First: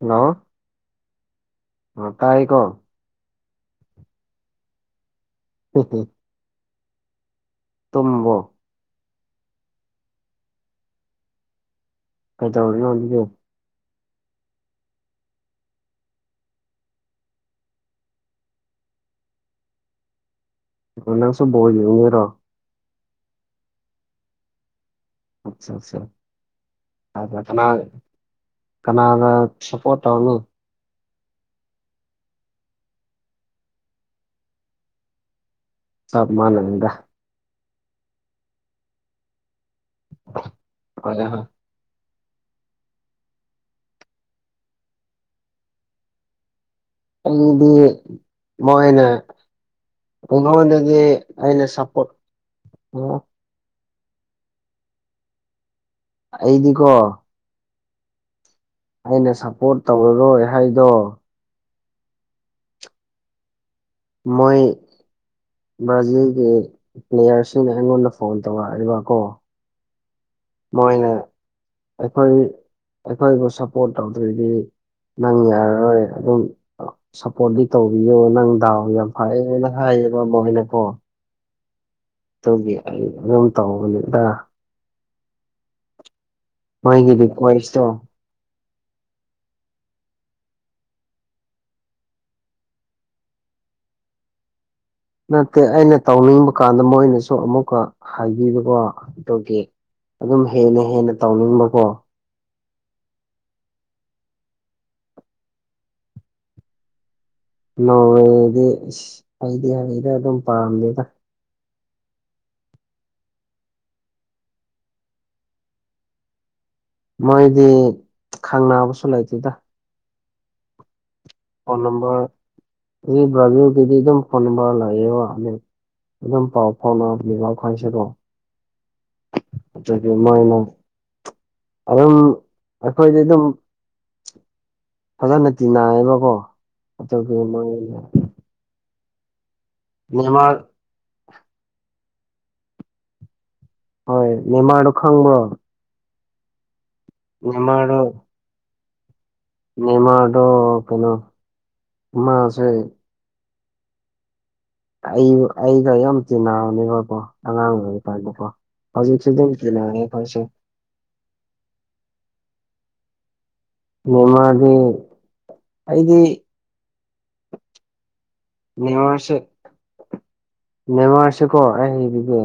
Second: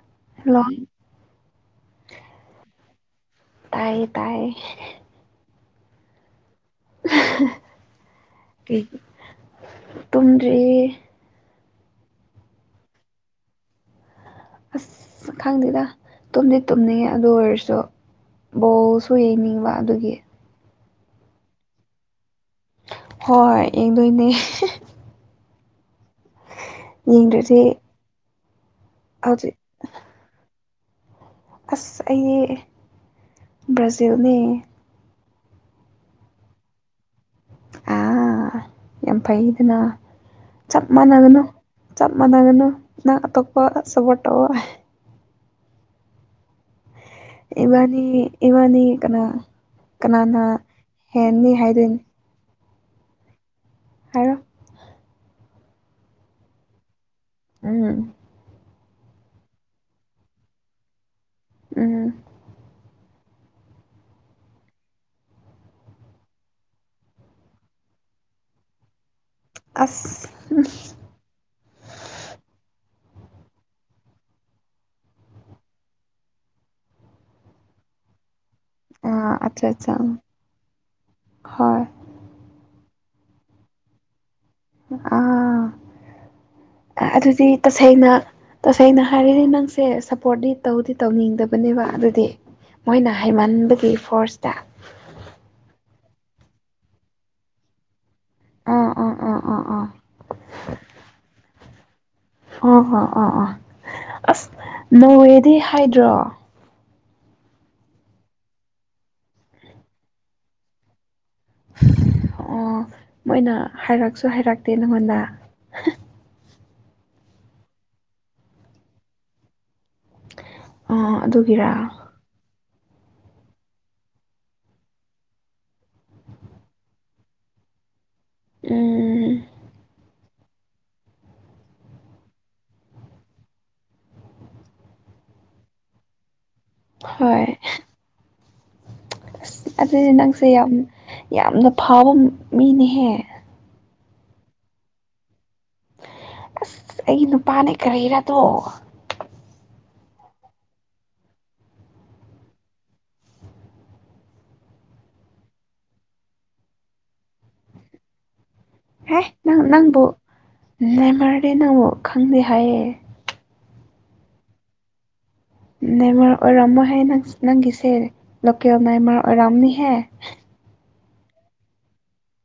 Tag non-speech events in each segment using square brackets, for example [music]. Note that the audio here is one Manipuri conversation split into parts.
ꯍꯦꯜꯂꯣ ꯍꯦꯜꯂꯣ [unintelligible] ꯇꯥꯏꯌꯦ ꯇꯥꯏꯌꯦ [unintelligible] [unintelligible] ꯇꯨꯝꯃꯕꯣ ꯇꯨꯝꯗ꯭ꯔꯤ ꯀꯗꯧꯔꯤꯅꯣ ꯑꯁ ꯈꯪꯗꯦꯗ ꯇꯨꯝꯗꯤ ꯇꯨꯝꯅꯤꯡꯉꯦ ꯑꯗꯨ ꯑꯣꯏꯔꯁꯨ ꯕꯣꯜꯁꯨ ꯌꯦꯡꯅꯤꯡꯕ ꯑꯗꯨꯒꯤ ꯀ ꯁꯣꯔꯣ [unintelligible] ꯍꯣꯏꯣꯏ ꯌꯦꯡꯗꯣꯏꯅꯦ ꯑꯆꯥ ꯑꯆꯥ ꯍꯥꯏ ꯌꯦꯡꯗ꯭ꯔꯗꯤ ꯊꯅꯥ ꯀꯅꯥꯒ ꯍꯧꯖꯤꯛ ꯁꯄꯣꯔꯠꯎꯣ ꯑꯁ ꯑꯩ ꯕ꯭ꯔꯥꯖꯤꯜꯅꯦ ꯁꯥꯞ ꯃꯥꯅꯅꯗ ꯑꯥ ꯌꯥꯝ ꯐꯩꯗꯅ ꯆꯞ ꯍꯣꯏ ꯍꯣꯏ ꯃꯥꯟꯅꯒꯅꯨ ꯆꯞ ꯃꯥꯟꯅꯒꯅꯨ ꯅꯪ ꯑꯇꯣꯞꯄ ꯁꯞꯄꯣꯔꯠ ꯇꯧꯑꯣ ꯑꯗꯨꯗꯤ ꯏꯕꯥꯅꯤ ꯏꯕꯥꯅꯤ ꯃꯣꯏꯅ ꯀꯅꯥ ꯀꯅꯥꯅ ꯎꯉꯗꯗꯤ ꯍꯦꯟꯅꯤ ꯑꯩꯅ ꯍꯥꯏꯗꯣꯏꯅꯤ ꯁꯄꯣ [unintelligible] ꯑꯩꯗꯤꯀꯣ ꯎꯝ ꯑꯩꯅ ꯁꯞꯄꯣꯔꯠ ꯇꯧꯔꯔꯣꯏ ꯍꯥꯏꯗꯣ ꯎꯝ ꯃꯣꯏ ꯕ꯭ꯔꯥꯖꯤꯜꯒꯤ ꯄ꯭ꯂꯦꯌꯔꯁꯤꯅ ꯑꯩꯉꯣꯟꯗ ꯐꯣꯟ ꯇꯧꯔꯛꯏꯕꯀꯣ ꯑꯁ ꯃꯣꯏꯅ ꯑꯩꯈꯣꯏ ꯑꯩꯈꯣꯏꯕꯨ ꯁꯞꯄꯣꯔꯠ ꯇꯧꯗꯣꯏꯗꯤ ꯅꯪ ꯌꯥꯔꯔꯣꯏ ꯑꯗꯨꯝ ꯁꯞꯄꯣꯔꯠꯗꯤ ꯇꯧꯕꯤꯌꯣ ꯅꯪ ꯗꯥꯎ ꯌꯥꯝ ꯑꯥ ꯑꯠꯆꯥ ꯐꯩꯌꯦꯅ ꯑꯠꯆꯥ ꯍꯥꯏꯌꯦꯕ ꯑꯃꯣꯏꯅꯀꯣ ꯍꯣꯏ ꯑꯗꯨꯗꯤ ꯑꯩ ꯑꯗꯨꯝ ꯇꯧꯕꯅꯤ ꯑꯥ ꯃꯣꯏꯒꯤ ꯑꯗꯨꯗꯤ ꯔꯤꯀ꯭ꯋꯦꯁꯇꯣ ꯇꯁꯦꯡꯅ ꯇꯁꯦꯡꯅ ꯍꯥꯏꯔꯤꯗꯤ ꯅꯪꯁꯦ ꯁꯞꯄꯣꯔꯠꯤ ꯇꯧꯗꯤ ꯇꯧꯅꯤꯡꯗꯕꯅꯦꯕ ꯑꯗꯨꯗꯤ ꯃꯣꯏꯅ ꯍꯩꯃꯟꯕꯒꯤ ꯐꯣꯔꯁꯇ ꯅꯠꯇꯦ ꯑꯩꯅ ꯇꯧꯅꯤꯡꯕ ꯀꯥꯟꯗ ꯃꯣꯏꯅꯁꯨ ꯑꯃꯨꯛꯀ ꯍꯥꯏꯕꯤꯕꯀꯣ ꯑꯥ ꯑꯥ ꯑꯥ ꯑꯗꯨꯒꯤ ꯑꯥ ꯑꯥ ꯑꯗꯨꯝ ꯍꯦꯟꯅ ꯍꯦꯟꯅ ꯇꯧꯅꯤꯡꯕꯀꯣ ꯑ ꯍꯥ ꯑꯥ ꯑꯥ ꯑꯁ ꯅꯧꯋꯦꯗꯤ ꯍꯥꯏꯗ꯭ꯔꯣ ꯅꯣꯗꯤ ꯑꯩꯗꯤ ꯍꯩꯗ ꯑꯗꯨꯝ ꯄꯥꯝꯃꯦꯗ ꯑꯣ ꯃꯣꯏꯅ ꯍꯥꯏꯔꯛꯁꯨ ꯍꯥꯏꯔꯛꯇꯦ ꯅꯪꯉꯣꯟꯗ ꯃꯣꯏꯗꯤ ꯈꯪꯅꯕꯁꯨ ꯂꯩꯇꯦꯗ ꯑ ꯑꯗꯨ ꯐꯣꯟ ꯅꯝꯕꯔ ꯏ ꯕꯤ ꯀꯤꯗꯤꯤꯗ ꯐꯣꯟ ꯅꯝꯕꯔ ꯂꯩꯥꯛꯅꯤ ꯑꯗꯨꯝ ꯄꯥꯎ ꯐꯥꯎꯅꯕ ꯉꯈꯥꯟꯁꯤꯗꯣ ꯎꯝ ꯑꯗꯨꯗꯒꯤ ꯃꯣꯏꯅ ꯑꯗꯨꯝ ꯑꯩꯈꯣꯏꯗꯤ ꯑꯗꯨꯝ ꯐꯖꯅ ꯇꯤꯟꯅꯌꯦꯕꯀꯣ ꯑꯇ ꯍꯣꯏ ꯑꯁ ꯑꯗꯨꯗꯤ ꯅꯪꯁꯦ ꯅꯦꯃꯥꯔ ꯌꯥꯝ ꯌꯥꯝꯅ ꯐꯕ ꯃꯤꯅꯦꯍꯦ ꯍꯣꯏ ꯅꯦꯃꯥꯗꯨ ꯈꯥꯡꯕ꯭ꯔꯣ? ꯑꯁ ꯑꯩꯒꯤ ꯅꯨꯄꯥꯅꯦ ꯀꯔꯤꯔꯗꯣ ꯃꯅꯤꯃꯥꯔꯗ ꯀꯩꯅꯣ ꯃꯥꯁꯦ ꯑꯩ ꯑꯩꯒ ꯌꯥꯝ ꯆꯤꯟꯅꯔꯅꯦꯕꯀꯣ ꯑꯉꯥꯡꯗꯨ ꯑꯣꯏꯔꯤꯀꯟꯗꯀꯣ ꯍꯧꯖꯤꯛꯁꯨꯁꯦ ꯇꯤꯅꯔꯤ ꯍꯥꯎꯖꯤꯀꯁꯨ ꯫ ꯅꯥꯏꯃꯔꯗꯤ ꯅꯪꯕꯨ ꯈꯪꯗꯦ ꯍꯥꯏꯌꯦ꯫ ꯅꯦꯃꯔ ꯗꯤ ꯅꯦꯃꯔ ꯑꯣꯏꯔ꯭ꯃꯣꯏꯍꯦ ꯅꯪꯒꯤꯁꯦ ꯂꯀꯦꯜ ꯅꯦꯃꯔ ꯔꯝꯅꯤꯍꯦ ꯅꯦꯃꯔꯁꯤꯀꯣ ꯑꯩ ꯍꯏꯕꯤꯒꯦ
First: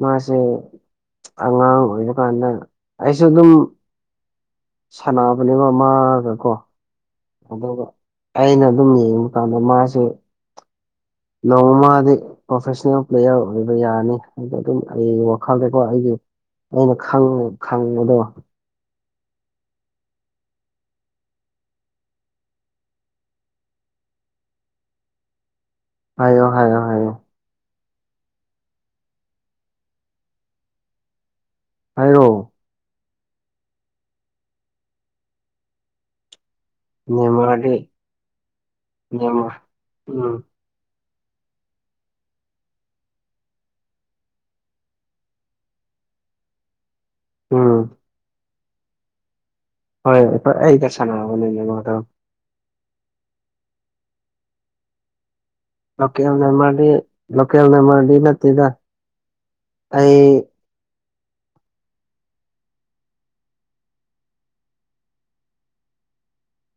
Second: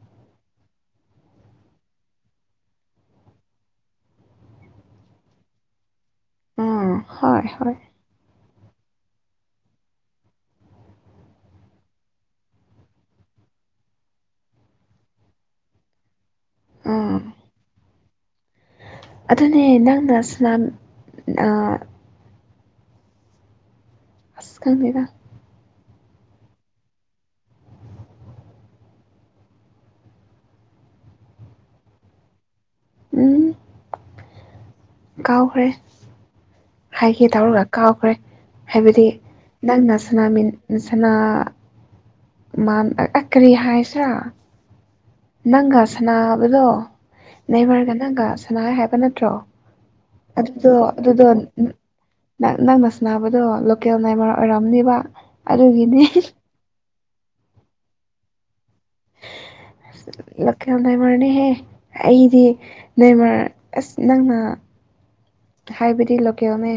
ꯃꯥꯁꯦ ꯑꯉꯥꯡ ꯑꯣꯏꯔ ꯀꯥꯟꯗ ꯑꯩꯁꯨ ꯑꯗꯨꯝ ꯁꯥꯟꯅꯕꯅꯦꯕꯃꯒ ꯀꯣ ꯑꯥ ꯍꯣꯏ ꯍꯣꯏ ꯑꯗꯨꯒ ꯑꯩꯅ ꯑꯗꯨꯝ ꯌꯦꯡꯕ ꯀꯥꯟꯗ ꯃꯥꯁꯦ ꯅꯣꯡꯃꯗꯤ ꯄ꯭ꯔꯣꯐꯦꯁꯅꯦꯜ ꯄ꯭ꯂꯦꯌꯔ ꯑꯣꯏꯕ ꯌꯥꯔꯅꯤ ꯍꯥꯏꯗ ꯑꯗꯨꯝ ꯑꯩ ꯋꯥꯈꯜꯗꯀꯣ ꯑꯩꯒꯤ ꯑꯩꯅ ꯑꯥ ꯈ ꯈꯪꯕꯗꯣ ꯑꯗꯨꯅꯦ ꯅꯪꯅ ꯁꯂꯝ ꯑꯥ ꯑꯁ ꯈꯪ ꯗꯦꯍꯦ ꯍꯥꯏꯌꯣ ꯍꯥꯏꯌꯣ ꯍꯥꯏꯌꯣ ꯍꯥꯏꯔꯣ ꯎꯝ ꯀꯥꯎꯈ꯭ꯔꯦ ꯍꯥꯏꯒꯦ ꯇꯧꯔꯒ ꯅꯦꯃꯥꯔꯗꯤ ꯀꯥꯎꯈ꯭ꯔꯦ ꯍꯥꯏꯕꯗꯤ ꯅꯦꯃꯥꯔ ꯅꯪꯅ ꯎꯝ ꯁꯅꯥꯃꯤꯟ ꯁꯥꯅꯥ ꯃꯥ ꯑ ꯀꯔꯤ ꯍꯥꯏꯁꯤꯔꯥ ꯅꯪꯒ ꯁꯅꯥꯅꯕꯗꯣ ꯎꯝ ꯅꯃꯔꯒ ꯅꯪꯒ ꯁꯅꯥ ꯍꯥꯏꯕ ꯅꯠꯇ꯭ꯔꯣ? ꯍꯣꯏ ꯑꯩꯈꯣꯏ ꯑꯗꯨꯗ ꯑꯩꯒ ꯑꯗꯨꯗ ꯁꯥꯟꯅꯕꯅꯦ ꯅꯦꯃꯥꯔꯗꯣ ꯅꯪ ꯅꯪꯅ ꯁꯥꯟꯅꯕꯗꯣ ꯂꯣꯀꯦꯜ ꯅꯦꯃꯔ ꯑꯣꯏꯔꯑꯝꯅꯦꯕ ꯂꯣꯀꯦꯜꯅ ꯅꯦꯝꯔꯗꯤ ꯂꯣꯀꯦꯜꯅ ꯗꯤ ꯅꯠꯇꯗ ꯑꯁ ꯂꯣꯀꯦꯜ ꯅꯦꯃꯔ ꯅꯤꯍꯦ ꯑꯩꯗꯤ ꯅꯦꯃꯔ ꯑꯁ ꯅꯪꯅ ꯍꯥꯏꯕꯗꯤ ꯂꯣꯀꯦꯜꯅꯦ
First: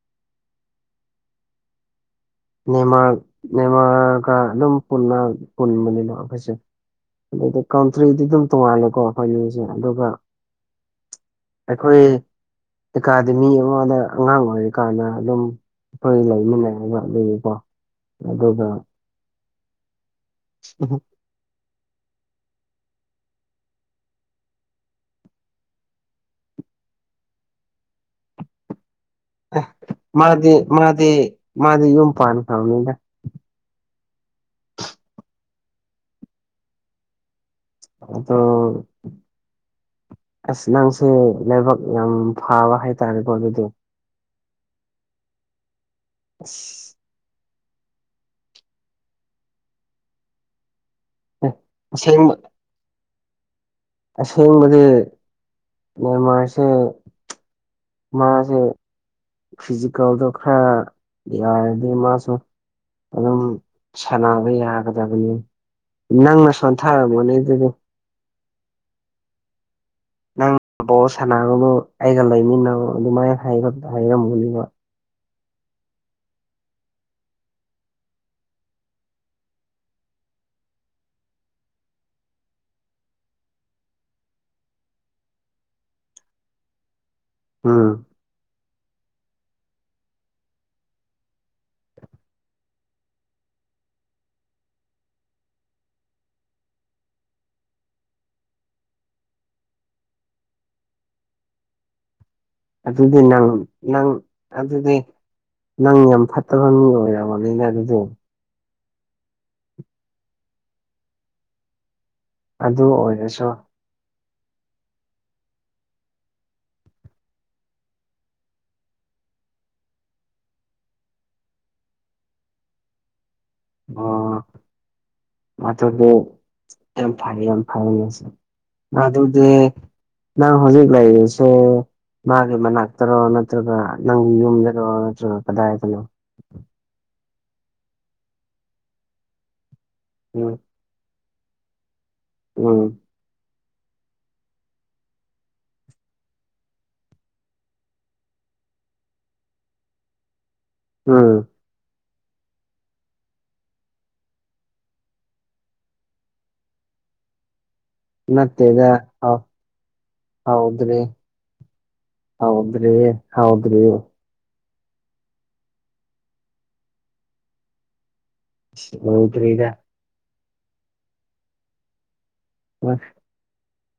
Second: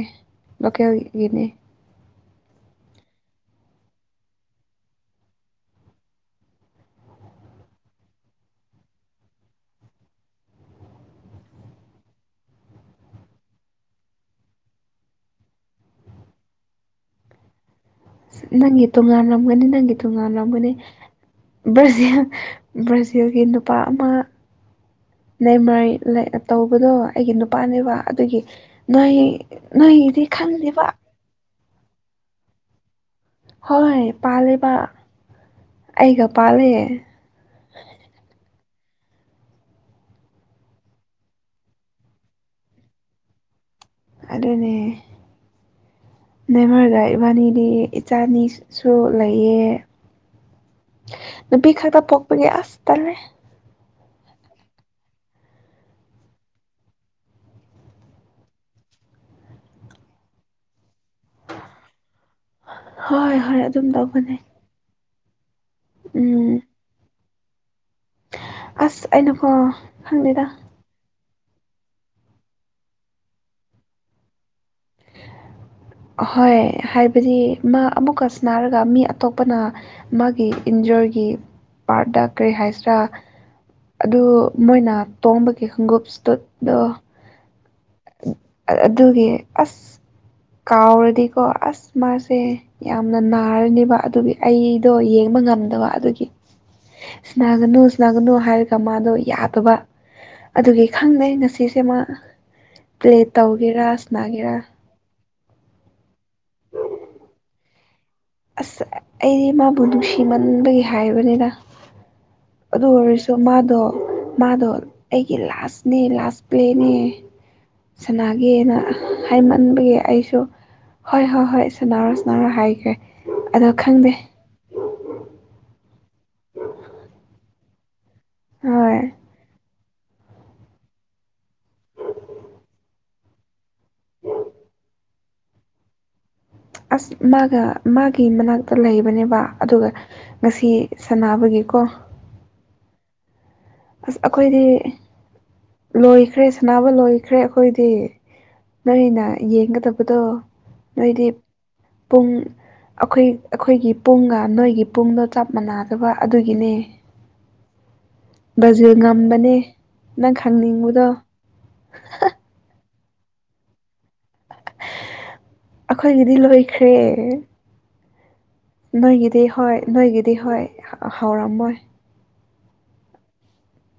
ꯂꯣꯀꯦꯜꯒꯤꯅꯦ꯫ ꯅꯃꯥꯔ ꯅꯦꯃꯥꯔꯒ ꯑꯗꯨꯝ ꯄꯨꯟꯕꯅꯤꯅ ꯑꯩꯈꯣꯏꯁꯦ꯫ ꯑꯗꯨꯩꯗꯤ ꯀꯥꯟꯇ꯭ꯔꯤꯗꯤ ꯑꯗꯨꯝ ꯇꯣꯡꯉꯥꯜꯂꯦꯀꯣ ꯑꯩꯈꯣꯏꯅꯁꯦ ꯑꯗꯨꯒ ꯑꯩꯈꯣꯏ ꯑꯦꯀꯥꯗꯃꯤ ꯑꯃꯗ ꯑꯉꯥꯡ ꯑꯣꯏꯔꯤꯀꯥꯟꯗ ꯑꯗꯨꯝ ꯑꯩꯈꯣꯏ ꯂꯩꯃꯤꯟꯅꯩꯌꯦꯕꯥ ꯑꯗꯨꯕꯨꯀꯣ ꯅꯪꯒꯤ ꯇꯣꯉꯥꯜꯂꯝꯒꯅꯤ ꯅꯪꯒꯤ ꯇꯣꯉꯜꯂꯝꯒꯅꯤ꯫ ꯕ꯭ꯔꯥꯖꯤꯜ ꯕ꯭ꯔꯥꯖꯤꯜꯒꯤ ꯅꯨꯄꯥ ꯑꯃ ꯅꯦꯃꯔ ꯇꯧꯕꯗꯣ ꯑꯩꯒꯤ ꯅꯨꯄꯥꯅꯦꯕ ꯑꯗꯨꯒꯤ ꯅꯣꯏ ꯑ ꯅꯣꯏꯒꯤꯗꯤ ꯃꯥꯗꯤ ꯈꯪꯗꯦꯕ ꯃꯥꯗꯤ ꯃꯥꯗꯤ ꯌꯨꯝ ꯄꯥꯟ ꯈꯔ꯭ꯕꯅꯤꯗ ꯍꯣꯏ ꯄꯥꯜꯜꯂꯤꯦꯕ ꯑꯩꯒ ꯄꯥꯜꯂꯤ꯫ ꯑꯗꯣ ꯑꯁ ꯅꯪꯁꯦ ꯂꯥꯏꯕꯛ ꯌꯥꯝ ꯐꯕ ꯍꯥꯏꯇꯥꯔꯦꯀꯣ ꯑꯗꯨꯗꯤ ꯑꯗꯨꯅꯦ ꯑꯁ ꯅꯦꯝꯃꯔꯗ ꯏꯕꯥꯅꯤꯗꯤ ꯏꯆꯥꯅꯤꯁꯨ ꯂꯩꯌꯦ ꯑꯦ ꯅꯨꯄꯤ ꯈꯛꯇ ꯑꯁꯦꯡꯕ ꯄꯣꯛꯄꯒꯤ ꯑꯁ ꯇꯂꯦ꯫ ꯑꯁꯦꯡꯕꯗꯤ ꯃꯦꯟꯃꯥꯔꯁꯦ ꯃꯥꯁꯦ ꯐꯤꯖꯤꯀꯦꯜꯗꯣ ꯈꯔ ꯌꯥꯔꯗꯤ ꯃꯥꯁꯨ ꯍꯣꯏ ꯑꯗꯨꯝ ꯍꯣꯏ ꯇꯧꯕꯅꯦ ꯁꯥꯟꯅꯕ ꯌꯥꯒꯗꯕꯅꯤ ꯅꯪꯅ ꯎꯝ ꯁꯣꯟꯊꯔꯝꯃꯣꯅꯦ ꯑꯗꯨꯗꯤ ꯑꯁ ꯑꯩꯅ ꯀꯣ ꯈꯪꯗꯦꯗ ꯅꯪ ꯕꯣꯜ ꯁꯅꯥꯕꯗꯨ ꯑꯩꯒ ꯂꯩꯃꯤꯟꯅꯔ ꯑꯗꯨꯃꯥꯏꯅ ꯍꯥꯏꯔꯝꯃꯅꯦꯕ [unintelligible] ꯑꯍꯣꯏ ꯍꯥꯏꯕꯗꯤ ꯃꯥ ꯑꯃꯨꯛꯀꯁꯨ ꯅꯥꯔꯒ ꯃꯤ ꯑꯇꯣꯞꯄꯅ ꯃꯥꯒꯤ ꯏꯟꯖꯔꯒꯤ ꯄꯥꯔꯗ ꯀꯔꯤ ꯍꯥꯏꯁꯤꯔꯥ ꯑꯗꯨ ꯃꯣꯏꯅ ꯇꯣꯡꯝꯕꯒꯤ ꯈꯣꯡꯎꯞ ꯏꯁꯇꯨꯗꯣ ꯑꯝ ꯑꯗꯨꯒꯤ ꯑꯁ ꯀꯥꯎꯔꯗꯤꯀꯣ ꯑꯁ ꯃꯥꯁꯦ ꯌꯥꯝꯅ ꯅꯥꯔꯅꯦꯕ ꯑꯗꯨꯒꯤ ꯑꯩꯗꯣ ꯌꯦꯡꯕ ꯉꯝꯗꯕ ꯑꯗꯨꯒꯤ ꯁꯅꯥꯒꯅꯨ ꯁꯅꯥꯒꯅꯨ ꯍꯥꯏꯔꯒ ꯃꯥꯗꯣ ꯌꯥꯗꯕ ꯑꯗꯨꯒꯤ ꯈꯪꯅꯩ ꯉꯁꯤꯁꯦꯃ ꯑꯗꯨꯗꯤ ꯅꯪ ꯅꯪ ꯁꯅꯥꯒꯦꯔꯥ ꯑꯗꯨꯗꯤ ꯅꯪ ꯌꯥꯝ ꯐꯠꯇꯕ ꯃꯤ ꯑꯣꯏꯔꯕꯅꯤꯅ ꯑꯗꯨꯗꯣ ꯑꯁ ꯑꯩꯗꯤ ꯃꯥꯕꯨ ꯅꯨꯡꯁꯤꯃꯟꯕꯒꯤ ꯍꯥꯏꯕꯅꯤꯅ ꯑꯗꯨ ꯑꯣꯏꯔꯁꯨ ꯃꯥꯗꯣ ꯃꯥꯗꯣ ꯑꯩꯒꯤ ꯂꯥꯁꯅꯦ ꯂꯥꯁ ꯄ꯭ꯂꯦꯅꯦ ꯁꯅꯥꯒꯅ ꯍꯥꯏꯃꯟꯕꯒꯤ ꯑꯩꯁꯨ ꯍꯣꯏ ꯍꯣꯏ ꯍꯣꯏ ꯁꯥꯟꯅꯔꯣ ꯁꯥꯟꯅꯔꯣ ꯍꯥꯏꯈ꯭ꯔꯦ ꯑꯗꯣ ꯈꯪꯗꯦ [unintelligible] ꯍꯣꯏ ꯃꯥ ꯑꯗꯨꯗ ꯅꯪ ꯍꯧꯖꯤꯛ ꯂꯥꯛꯦꯁꯦ ꯃꯥꯒꯤ ꯃꯅꯥꯛ ꯇꯔꯣ ꯅꯠꯇ꯭ꯔꯒ ꯅꯪ ꯌꯨꯝꯗꯔꯣ ꯅꯠꯇ꯭ꯔꯒ ꯀꯗꯥꯏꯗꯅꯣ ꯑꯁ ꯃꯥꯒ ꯃꯥꯒꯤ ꯃꯅꯥꯛꯇ ꯂꯩꯕꯅꯦꯕ ꯑꯗꯨꯒ ꯎꯝ ꯉꯁꯤ ꯁꯥꯟꯅꯕꯒꯤꯀꯣ ꯎꯝ ꯑꯁ ꯑꯩꯈꯣꯏꯗꯤ ꯂꯣꯏꯈ꯭ꯔꯦ ꯁꯅꯕ ꯂꯣꯏꯈ꯭ꯔꯦ ꯑꯩꯈꯣꯏꯗꯤ ꯅꯣꯏꯅ ꯌꯦꯡꯒꯗꯕꯗꯣ ꯅꯣꯏꯗꯤ ꯎꯝ ꯄꯨꯡ ꯑꯩꯈꯣꯏ ꯑꯩꯈꯣꯏꯒꯤ ꯄꯨꯡꯒ ꯅꯣꯏꯒꯤ ꯄꯨꯡꯗꯣ ꯆꯞ ꯃꯥꯟꯅꯗꯕ ꯑꯗꯨꯒꯤꯅꯦ ꯅꯠꯇꯦꯗ ꯕ꯭ꯔꯥꯖꯤꯜ ꯑ ꯉꯝꯕꯅꯦ ꯅꯪ ꯍꯥꯎꯗ꯭ꯔꯤ ꯈꯪꯅꯤꯡꯕꯗꯣ ꯍꯥꯎꯗ꯭ꯔꯤ ꯍꯥꯎꯗ꯭ꯔꯤ ꯑꯩꯈꯣꯏꯒꯤꯗꯤ ꯂꯣꯏꯈ꯭ꯔꯦ ꯅꯣꯏꯒꯤꯗꯤ ꯂꯣꯏꯗ꯭ꯔꯤꯗ ꯍꯣꯏ ꯅꯣꯏꯒꯤꯗꯤ ꯍꯣꯏ ꯍꯧꯥꯎꯔꯝꯃꯣꯏ ꯍꯣꯏ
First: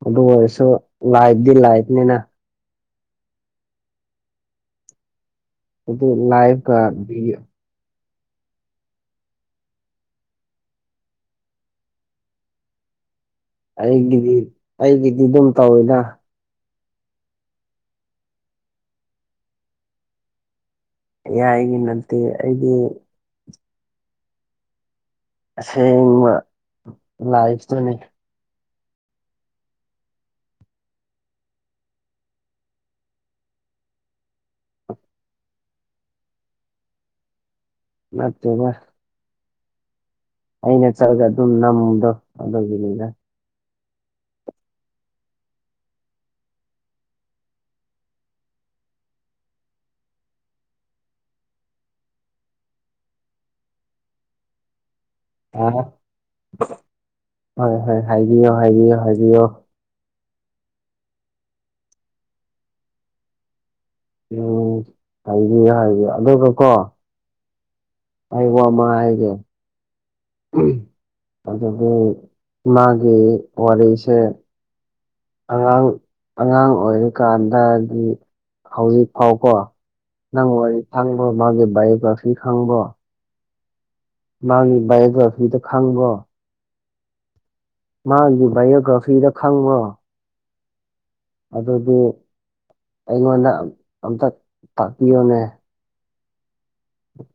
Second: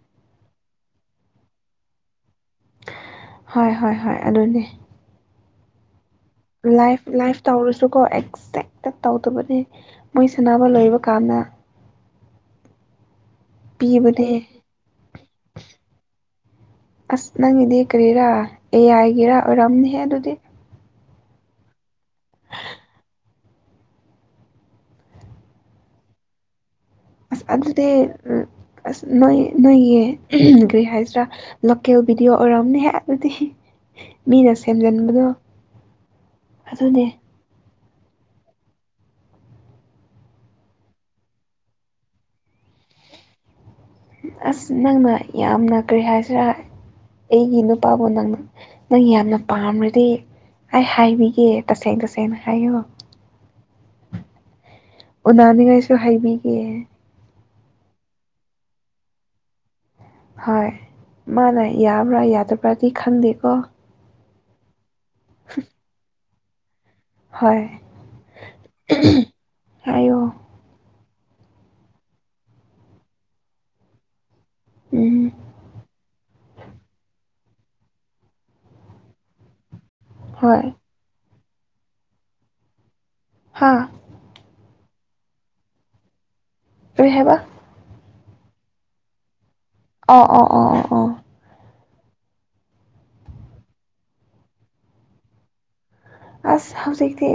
ꯑꯗꯨ ꯑꯣꯏꯔꯁꯨ ꯂꯥꯏꯕꯗꯤ ꯂꯥꯏꯕꯅꯤꯅ ꯍꯣꯏ ꯍꯣꯏ ꯍꯣꯏ ꯑꯗꯨꯅꯦ ꯑꯗꯨ ꯂꯥꯏꯐ ꯂꯥꯏꯐ ꯂꯥꯏꯐ ꯇꯧꯔꯁꯨꯀꯣ ꯑꯦꯛꯁꯇꯦꯟ ꯍꯦꯛꯇ ꯇꯧꯗꯕꯅꯤ ꯃꯣꯏ ꯁꯥꯟꯅꯕ ꯂꯣꯏꯕ ꯀꯥꯟꯗ ꯄꯤꯕꯅꯦ ꯑꯩꯒꯤꯗꯤ ꯑꯩꯒꯤꯗꯤ ꯑꯗꯨꯝ ꯇꯧꯋꯤꯅ ꯑꯁ ꯅꯪꯒꯤꯗꯤ ꯀꯔꯤꯔꯥ ꯑꯦꯌꯥꯥꯏꯒꯤꯦꯔꯥ ꯑꯣꯏꯔꯝꯅꯤꯍ ꯑꯗꯨꯗꯤ ꯌꯥꯒꯤ ꯅꯠꯇꯦ ꯑꯩꯗꯤ ꯑꯁꯦꯡꯕ ꯑꯁ ꯑꯗꯨꯗꯤ ꯂꯥꯏꯐꯇꯨꯅꯤ ꯑꯁ ꯅꯣꯏ ꯅꯣꯏꯒꯤ ꯀꯔꯤ ꯍꯥꯏꯁꯤꯔꯥ ꯂꯣꯀꯦꯜ ꯚꯤꯗꯤꯑꯣ ꯑꯣꯏꯔꯝꯑꯝꯅꯦꯍꯦꯛ ꯑꯗꯨꯗꯤ ꯃꯤꯅ ꯁꯦꯝꯖꯤꯟꯕꯗꯣ ꯑꯗꯨꯅꯦ ꯅꯠꯇꯦꯗ ꯑꯩꯅ ꯆꯠꯂꯒ ꯑꯗꯨꯝ ꯅꯝꯃꯨꯗꯣ ꯑꯗꯨꯒꯤꯅꯤꯗ ꯑꯁ ꯅꯪꯅ ꯌꯥꯝꯅ ꯀꯔꯤ ꯍꯥꯏꯁꯤꯔꯥ ꯑꯩꯒꯤ ꯅꯨꯄꯥꯕꯨ ꯅꯪ ꯅꯪ ꯌꯥꯝꯅ ꯄꯥꯝꯔꯗꯤ ꯑꯩ ꯍꯥꯏꯕꯤꯒꯦ ꯇꯁꯦꯡ ꯇꯁꯦꯡꯅ ꯍꯥꯏꯌꯣ ꯑꯥ ꯎꯅꯅꯤꯡꯉꯥꯏꯁꯨ ꯍꯥꯏꯕꯤꯒꯦ ꯍꯣꯏ ꯍꯣꯏ ꯍꯥꯏꯕꯤꯌꯣ ꯍꯥꯏꯕꯤꯌꯣ ꯍꯥꯏꯕꯤꯌꯣ ꯍꯣꯏ ꯃꯥꯅ ꯌꯥꯕ꯭ꯔꯥ ꯌꯥꯗꯕ꯭ꯔꯥꯗꯤ ꯈꯟꯗꯦꯀꯣ ꯎꯝ ꯍꯥꯏꯕꯤꯌꯣ ꯍꯥꯏꯕꯤꯌꯣ ꯑꯗꯨꯒ ꯀꯣ ꯍꯣꯏ ꯑꯩ ꯋꯥ ꯑꯃ ꯍꯥꯏꯒꯦ ꯍꯥꯏꯌꯣ [unintelligible] ꯑꯗꯨꯕꯨ ꯃꯥꯒꯤ ꯋꯥꯔꯤꯁꯦ ꯎꯝ ꯑꯉꯥꯡ ꯑꯉꯥꯡ ꯑꯣꯏꯔꯤꯀꯥꯟꯗꯗꯤ ꯍꯧꯖꯤꯛ ꯐꯥꯎꯀꯣ ꯅꯪ ꯍꯣꯏ ꯋꯥꯔꯤ ꯈꯡꯕꯣ ꯃꯥꯒꯤ ꯕꯥꯏꯑꯣꯒ꯭ꯔꯥꯐꯤ ꯈꯪꯕ꯭ꯔꯣ ꯍꯥꯥ ꯃꯥꯥꯒꯤ ꯕꯥꯏꯑꯣꯒ꯭ꯔꯥꯐꯤ ꯗꯨ ꯈꯪꯕ꯭ꯔꯣ ꯀꯔꯤ ꯍꯥꯏꯕ ꯃꯥꯒꯤ ꯕꯥꯏꯑꯣꯒ꯭ꯔꯥꯐꯤꯗꯣ ꯈꯪꯕ꯭ꯔꯣ ꯑꯣ ꯑꯣ ꯑꯣ ꯑꯣ ꯑꯣ ꯑꯗꯨꯗꯄ ꯑꯩꯉꯣꯟꯗ ꯑꯝꯇ ꯇꯥꯛꯄꯤꯌꯨꯅꯦ ꯑꯁ ꯍꯧꯖꯤꯛꯇꯤ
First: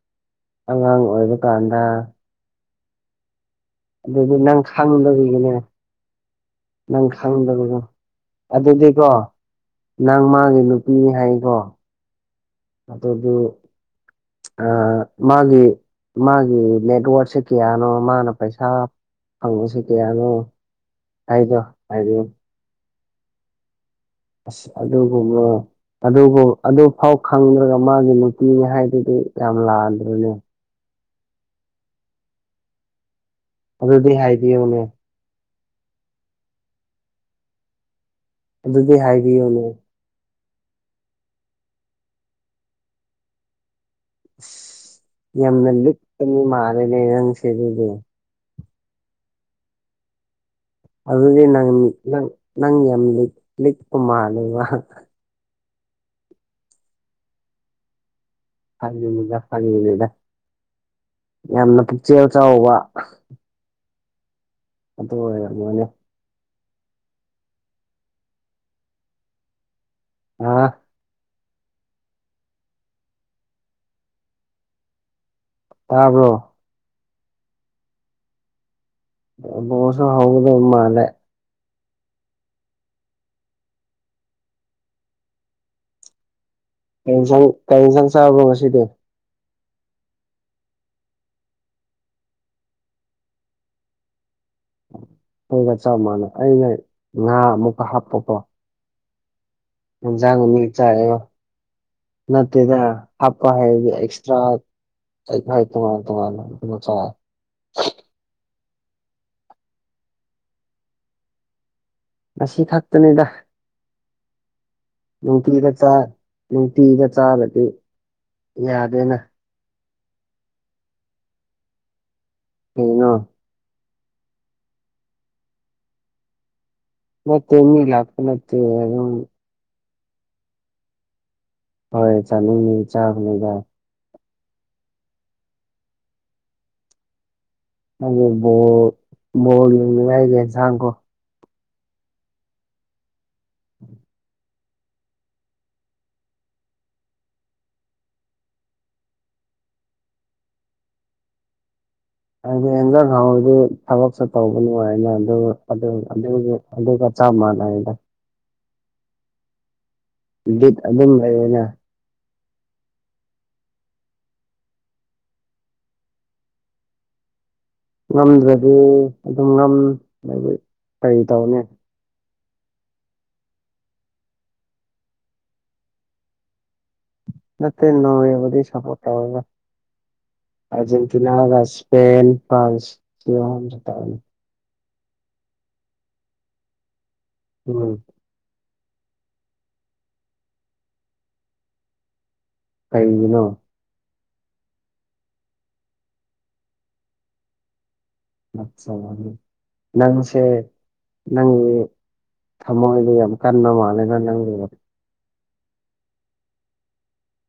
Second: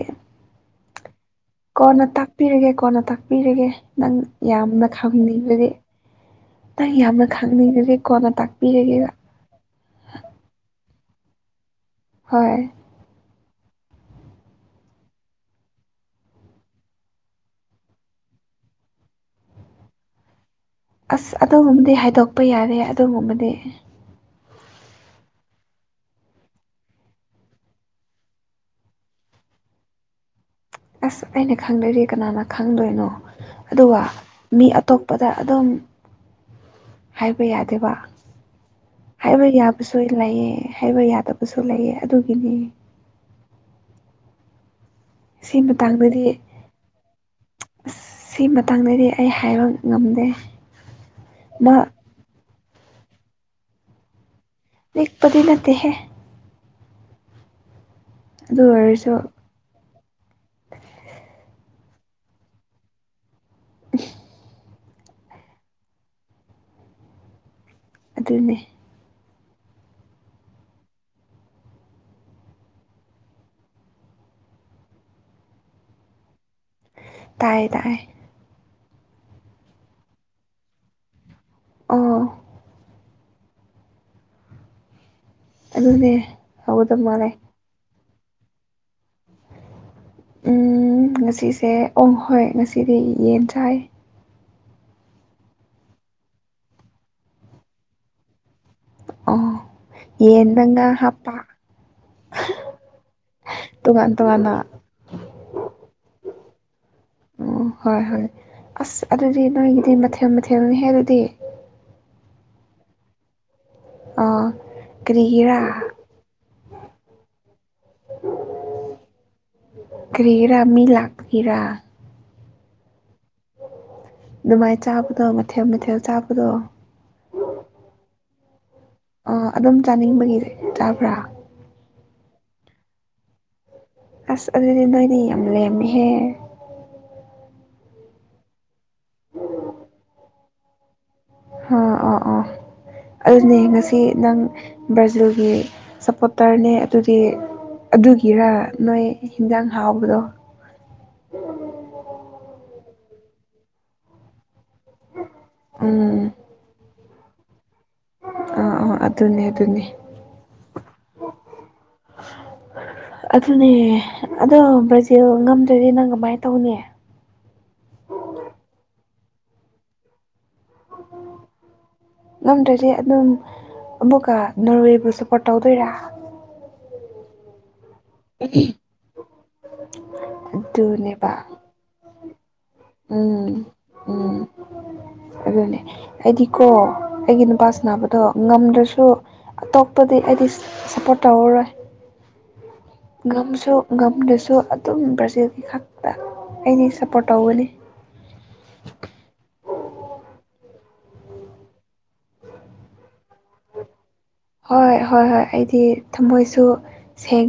ꯑꯉꯥꯡ ꯑꯣꯏꯕ ꯀꯣꯟꯅ ꯇꯥꯛꯄꯤꯔꯒꯦ ꯀꯣꯟꯅ ꯇꯥꯛꯄꯤꯔꯒꯦ ꯅꯪ ꯑꯗꯨꯗꯤ ꯌꯥꯝꯅ ꯈꯪꯗꯕꯒꯤꯅꯦ ꯈꯪꯅꯤꯡꯂꯗꯤ ꯅꯪ ꯈꯪꯗꯕꯗꯣ ꯀꯣꯟꯅ ꯇꯥꯛꯄꯤꯔꯒꯦꯕ ꯑꯗꯨꯗꯤꯀꯣ ꯅꯪ ꯃꯥꯒꯤ ꯅꯨꯄꯤꯅꯤ ꯍꯥꯏꯀꯣ ꯍꯣꯏ ꯑꯗꯨ ꯑ ꯃꯥꯒꯤ ꯃꯥꯒꯤ ꯅꯦꯠꯋꯔꯛꯁꯦ ꯀꯌꯥꯅꯣ ꯃꯥꯅ ꯄꯩꯁꯥ ꯐꯪꯕꯁꯤ ꯀꯌꯥꯅꯣ ꯑꯁ ꯍꯥꯏꯗꯣ ꯑꯗꯨꯒꯨꯝꯕꯗꯤ ꯍꯥꯏꯗꯤ ꯍꯥꯏꯗꯣꯛꯄ ꯌꯥꯗꯦ ꯑꯗꯨꯒꯨꯝꯕꯗꯤ ꯑꯁ ꯑꯗꯨꯒꯨꯝꯕ ꯑꯗꯨꯕꯨ ꯑꯗꯨꯐꯥꯎ ꯈꯪꯗ꯭ꯔꯒ ꯃꯥꯒꯤ ꯅꯨꯄꯤꯅꯤ ꯍꯥꯏꯗꯨꯗꯤ ꯌꯥꯝ ꯂꯥꯟꯗ꯭ꯔꯅꯦ ꯑꯁ ꯑꯩꯅ ꯈꯪꯗ꯭ꯔꯗꯤ ꯀꯅꯥꯅ ꯈꯪꯗꯣꯏꯅꯣ ꯑꯗꯨꯒ ꯑꯗꯨꯗꯤ ꯃꯤ ꯍꯥꯏꯕꯤꯌꯨꯅꯦ ꯑꯇꯣꯞ ꯄꯗ ꯑꯗꯨꯝ ꯍꯥꯏꯕ ꯌꯥꯗꯦꯕ ꯑꯗꯨꯗꯤ ꯍꯥꯏꯕ ꯍꯥꯏꯕꯤꯌꯨꯅꯦ ꯌꯥꯕꯁꯤ ꯂꯣꯏ ꯂꯩꯌꯦ ꯍꯥꯏꯕ ꯌꯥꯗꯕꯁꯨ ꯂꯩꯑꯦ ꯑꯗꯨꯒꯤꯅꯤ ꯁꯤ ꯌꯥꯝꯅ ꯂꯤꯛꯄ ꯃꯇꯥꯡꯗꯗꯤ ꯃꯤ ꯃꯥꯟꯂꯦ ꯅꯪꯁꯤ ꯑꯗꯨꯗꯤ ꯑꯁ ꯁꯤ ꯃꯇꯥꯡꯗꯗꯤ ꯑꯩ ꯍꯥꯏꯕ ꯉꯝꯗꯦ ꯑꯗꯨꯗꯤ ꯅꯪ ꯃꯥ ꯅꯪ ꯅꯪ ꯌꯥꯝ ꯂꯤꯛ ꯂꯤꯛꯄ ꯃꯥꯜꯂꯦꯕ ꯂꯤꯛꯄꯗꯤ ꯅꯠꯇꯦꯍꯦ ꯑꯗꯨ ꯑꯣꯏꯔꯁꯨ ꯐꯒꯤꯅꯤꯗ ꯐꯒꯤꯅꯤꯗ ꯌꯥꯝꯅ ꯄꯨꯛꯆꯦꯜ ꯆꯥꯎꯕ [unintelligible] ꯑꯗꯣ ꯑꯣꯏꯔꯝꯒꯅꯦ ꯑꯗꯨꯅꯦ ꯑ ꯇꯥꯕ꯭ꯔꯣ ꯇꯥꯏꯌꯦ ꯇꯥꯏꯌꯦ ꯕꯣꯜꯁꯨ ꯍꯧꯒꯗꯕ ꯃꯥꯜꯂꯦ ꯑꯣ ꯑꯗꯨꯅꯦ ꯍꯧꯒꯗꯕ ꯀꯔꯤ ꯃꯥꯜꯂꯦ ꯏꯟꯁꯥꯡ ꯀꯔꯤ ꯏꯟꯁꯥꯡ ꯆꯥꯕ꯭ꯔꯣ ꯉꯁꯤꯗꯤ ꯎ ꯉꯁꯤꯁꯦ ꯑꯣ ꯍꯣꯏ ꯉꯁꯤꯗꯤ ꯌꯦꯟ ꯆꯥꯏ ꯑꯩꯒ ꯆꯞ ꯃꯥꯟꯅꯩ ꯑꯩꯅ ꯉꯥ ꯑꯃꯨꯛꯀ ꯍꯥꯞꯄꯀꯣ ꯑꯣ ꯖꯅ ꯌꯦꯟꯗ ꯃꯤ ꯉꯥ ꯆꯕ ꯍꯥꯞꯄ [unintelligible] ꯅꯠꯇꯦꯗ ꯍꯥꯞꯄ ꯍꯥꯏꯗꯤ ꯇꯣꯉꯥꯟ ꯑꯦꯛꯁꯇ꯭ꯔꯥ ꯇꯣꯉꯥꯟꯅ ꯑꯩ ꯇꯣꯉꯥꯟ ꯇꯣꯉꯥꯟ ꯆꯉꯣ ꯑꯣ ꯍꯣꯏ ꯍꯣꯏ ꯑꯁ ꯑꯗꯨꯗꯤ ꯅꯣꯏꯒꯤꯗꯤ ꯃꯊꯦꯜ ꯃꯊꯦꯜꯅꯤꯍꯦ ꯑꯗꯨꯗꯤ ꯉꯁꯤ ꯈꯛꯇꯅꯤꯗ ꯑꯥ ꯀꯔꯤꯒꯤꯔꯥ ꯅꯨꯡꯇꯤꯒꯤ ꯆꯥ ꯅꯨꯡꯇꯤꯗ ꯆꯥꯕꯗꯤ ꯌꯥꯗꯦꯅ [unintelligible] ꯍꯩꯅꯣ ꯑꯗꯨꯃꯥꯏꯅ ꯆꯥꯕꯗꯣ ꯃꯊꯦꯜ ꯃꯊꯦꯜ ꯆꯥꯕꯗꯣ ꯅꯠꯇꯦ ꯃꯤ ꯂꯛꯄ ꯅꯠꯇꯦ ꯑꯗꯨꯝ ꯑꯥ ꯑꯗꯨꯝ ꯆꯥꯅꯤꯡꯕꯒꯤ ꯆꯥꯕ꯭ꯔꯥ ꯍꯣꯏ ꯆꯥꯅꯤꯡꯉ ꯆꯥꯕꯅꯤꯗ ꯑꯁ ꯑꯗꯨꯗꯤ ꯅꯣꯏꯗꯤ ꯌꯥꯝ ꯂꯩꯔꯃꯦꯍꯦ ꯅꯦ ꯣ ꯣꯜꯒ ꯁꯥꯡꯒꯣ ꯑꯥ ꯑꯥ ꯑꯥ ꯑꯗꯨꯅꯦ ꯉꯁꯤ ꯅꯪ ꯕ꯭ꯔꯥꯖꯤꯜꯒꯤ ꯁꯞꯄꯣꯔꯇꯔꯅꯦ ꯑꯗꯨꯒꯤ ꯑꯗꯨꯒꯤꯔꯥ ꯅꯣꯏ ꯌꯦꯟꯖꯥꯡ ꯍꯥꯎꯕꯗꯣ ꯍꯥꯏꯗꯤ ꯍꯟꯖꯥꯡ ꯍꯥꯎꯗꯤ ꯊꯕꯛꯁꯨ ꯇꯧꯕ ꯅꯨꯡꯉꯥꯏꯅ ꯎꯝ ꯑꯗꯨ ꯆꯃꯥꯟꯅꯗ ꯑꯥ ꯑꯥ ꯑꯗꯨꯅꯦ ꯑꯗꯨꯅꯦ ꯕꯤꯠ ꯑꯗꯨꯝ ꯂꯩꯔꯅ ꯑꯗꯨꯅꯦ ꯑꯗꯣ ꯕ꯭ꯔꯥꯖꯤꯜ ꯉꯝꯗ꯭ꯔꯗꯤ ꯅꯪ ꯀꯃꯥꯏꯅ ꯇꯧꯅꯤ ꯉꯝꯗ꯭ꯔꯗꯤ ꯑꯗꯨꯝ ꯉꯝꯕꯨ ꯀꯔꯤ ꯇꯧꯅꯤ ꯉꯝꯗ꯭ꯔꯗꯤ ꯑꯗꯨꯝ ꯑꯃꯨꯛꯀ ꯅꯣꯔꯋꯦꯕꯨ ꯁꯞꯄꯣꯔꯠ ꯇꯧꯗꯣꯏꯔꯥ ꯅꯠꯇꯦ ꯅꯣꯏꯕꯨꯗ ꯁꯄꯣꯔ ꯇꯧꯔꯣꯏꯕ ꯑꯗꯨꯅꯦꯕ ꯑꯔꯖꯦꯟꯇꯤꯅꯥꯒ ꯄꯦꯟ ꯄꯥꯁ ꯎꯝ ꯎꯝ ꯑꯗꯨꯅꯦ ꯑꯩꯗꯤꯀꯣ ꯑꯩꯒꯤ ꯎꯝ ꯅꯨꯄꯥꯁꯤꯕꯗꯣ ꯉꯝꯗ꯭ꯔꯁꯨ ꯑꯇꯣꯞꯄꯗꯤ ꯑꯩꯗꯤ ꯁꯞꯄꯣꯔꯠ ꯇꯧꯔꯔꯣꯏ ꯀꯩꯒꯤꯅꯣ ꯉꯝꯁꯨ ꯉꯝꯗꯁꯨ ꯑꯗꯨꯝ ꯕ꯭ꯔꯥꯖꯤꯜꯒꯤ ꯈꯛꯇ ꯑꯩꯗꯤ ꯁꯞꯄꯣꯔꯠ ꯇꯧꯒꯅꯤ ꯑꯠꯆꯥ ꯑꯗꯨ ꯅꯥꯡꯁꯦ ꯅꯪ ꯊꯃꯣꯏꯗ ꯌꯥꯝ ꯀꯟꯅ ꯃꯥꯜꯂꯦꯅ ꯅꯪꯕ ꯍꯣꯏ ꯍꯣꯏ ꯍꯣꯏ ꯑꯩꯗꯤ ꯊꯝꯃꯣꯏꯁꯨ ꯁꯦꯡ